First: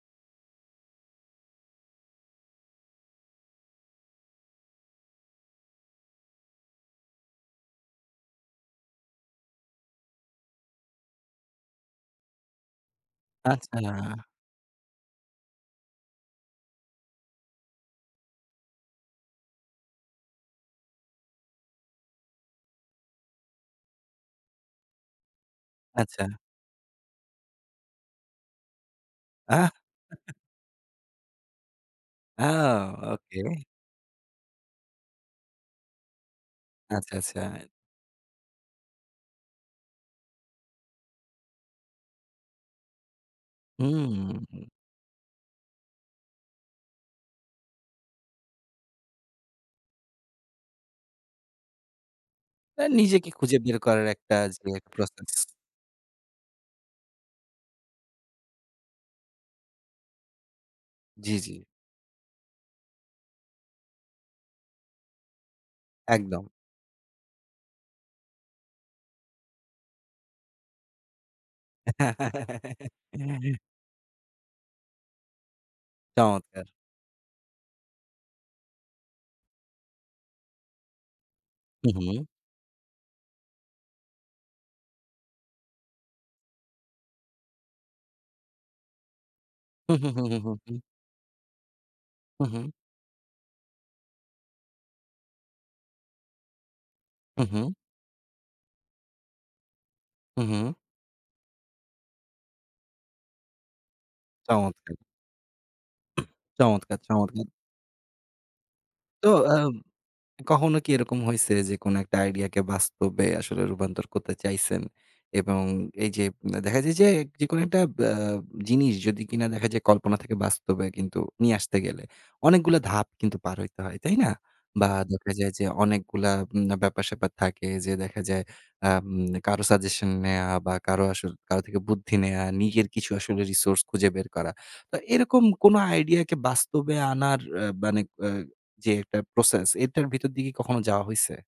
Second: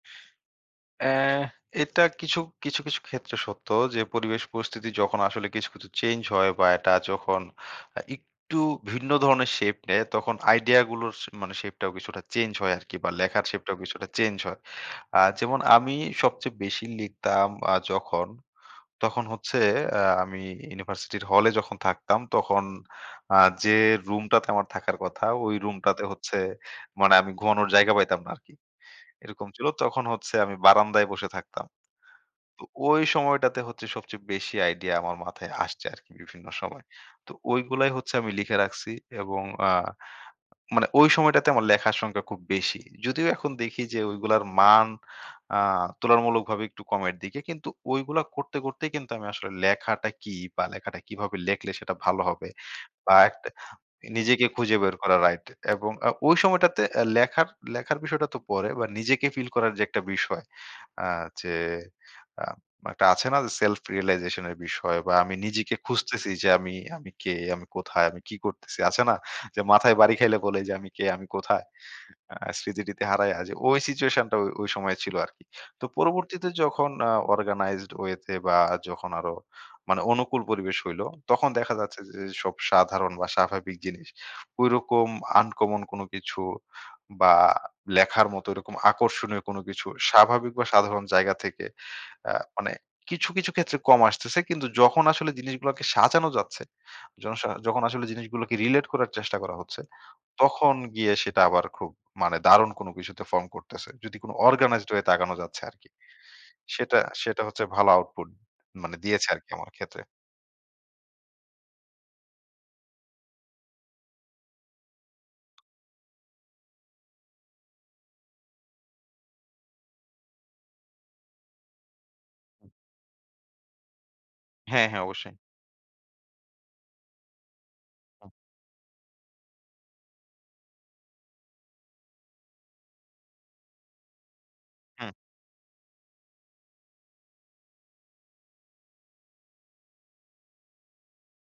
অ্যা এটা কিছু, কিছু, কিছু ক্ষেত্রে সত্য যে পরিবেশ পরিস্থিতি যখন আসলে কিছু, কিছু চেঞ্জ হয় বা এটা যখন অ্যা একটু ভিন্ন ধরনের শেপ নেয় তখন আইডিয়া গুলোর সে মানে শেপ টাও কিছুটা চেঞ্জ হয় আরকি বা লেখার শেপ টাও কিছুটা আচ্ছা। চেঞ্জ হয়। আ যেমন আমি সবচেয়ে বেশি লিখতাম আ যখন তখন হচ্ছে আ আমি ইউনিভার্সিটির হলে যখন থাকতাম তখন আ যে রুমটাতে আমার থাকার কথা ঐ রুমটাতে আচ্ছা। হচ্ছে মানে আমি ঘুমানোর জায়গা পাইতাম না আরকি। এরকম ছিল আহ। তখন হচ্ছে আমি বারান্দায় বসে থাকতাম। তো আউ! ঐ ওকে। সময়টাতে হচ্ছে সবচেয়ে বেশি আইডিয়া আমার মাথায় আসছে আরকি বিভিন্ন সময়। আচ্ছা, তো আচ্ছা। ঐগুলাই হচ্ছে আমি লিখে রাখছি এবং আ মানে ঐ সময়টাতে আমার লেখার সংখ্যা খুব বেশি। যদিও এখন দেখি যে ওইগুলার হুম। মান আ তুলনা মূলকভাবে একটু কমের দিকে। কিন্তু ঐগুলা করতে, করতেই কিন্তু আমি আসলে লেখাটা কি বা লেখাটা কিভাবে লেখলে সেটা ভালো হবে তার বা নিজেকে একটা খুঁজে বের করার একটা নিজেকে যে খুঁজে বের করা প্রসেস। রাইট এবং আ ঐ সময়টাতে অ্যা লেখার, লেখার বিষয়টা তো পরে বা নিজেকে ফিল করার যে একটা বিষয়। আ জি, যে জি। আ মা একটা আছে না self realization এর বিষয় বা আমি নিজেকে খুঁজতেছি একদম। যে, "আমি, আমি কে? আমি কোথায়, আমি কি করতেছি?" আছে না? যে মাথায় বাড়ি খাইলে বলে যে, "আমি কে? আমি কোথায়?" আ স্মৃতি-টিতি হারায়া যে ঐ সিচুয়েশনটা ওই, ওই সময়ে ছিল আরকি। তো পরবর্তীতে চমৎকার! যখন আ organized way তে বা যখন আরো মানে অনুকূল পরিবেশ হইল, তখন দেখা হুম, যাচ্ছে হুম। যেসব সাধারণ বা স্বাভাবিক জিনিস। ঐরকম uncommon কোন কিছু বা লেখার মতো ওইরকম আকর্ষণীয় কোন কিছু হুম, হুম, হুম, হুম, স্বাভাবিক হুম, হুম, বা হুম। সাধারণ জায়গা থেকে আ হু, হু। মানে কিছু, কিছু ক্ষেত্রে কম আসতেছে। কিন্তু যখন আসলে জিনিসগুলাকে সাজানো যাচ্ছে, জনস উহু। যখন আসলে জিনিসগুলোকে relate করার চেষ্টা করা হচ্ছে, উহু। তখন গিয়ে সেটা আবার খুব মানে দারুণ কোন কিছুতে form করতেছে। যদি কোন organized চমৎকার! way তে আগানো যাচ্ছে আরকি। সেটা, চমৎকার, সেটা চমৎকার! হচ্ছে ভালো output মানে দিয়েছে তো আরকি আ আমার ক্ষেত্রে। কখনো কি এরকম হইছে যে কোন একটা আইডিয়া কে বাস্তবে আসলে রূপান্তর করতে চাইছেন? এবং এই যে উম দেখা যায় যে যেকোনো একটা ব্য জিনিস যদি কিনা দেখা যায় কল্পনা থেকে বাস্তবে কিন্তু নিয়ে আসতে গেলে অনেকগুলা ধাপ কিন্তু পার হইতে হয়। তাই না? হ্যাঁ, বা হ্যাঁ দেখা অবশ্যই। যায় যে অনেকগুলা উম ব্যাপার-স্যাপার থাকে যে দেখা যায় আম কারো সাজেশন নেয়া বা কারো আসর কারো থেকে বুদ্ধি নেয়া বা নিজের কিছু আসলে resource খুঁজে বের করা। তো হুম। এরকম কোন আইডিয়া কি বাস্তবে আনার আ বানেক অ্যা যে একটা process এটার ভিতর দিকে কখনো যাওয়া হইছে?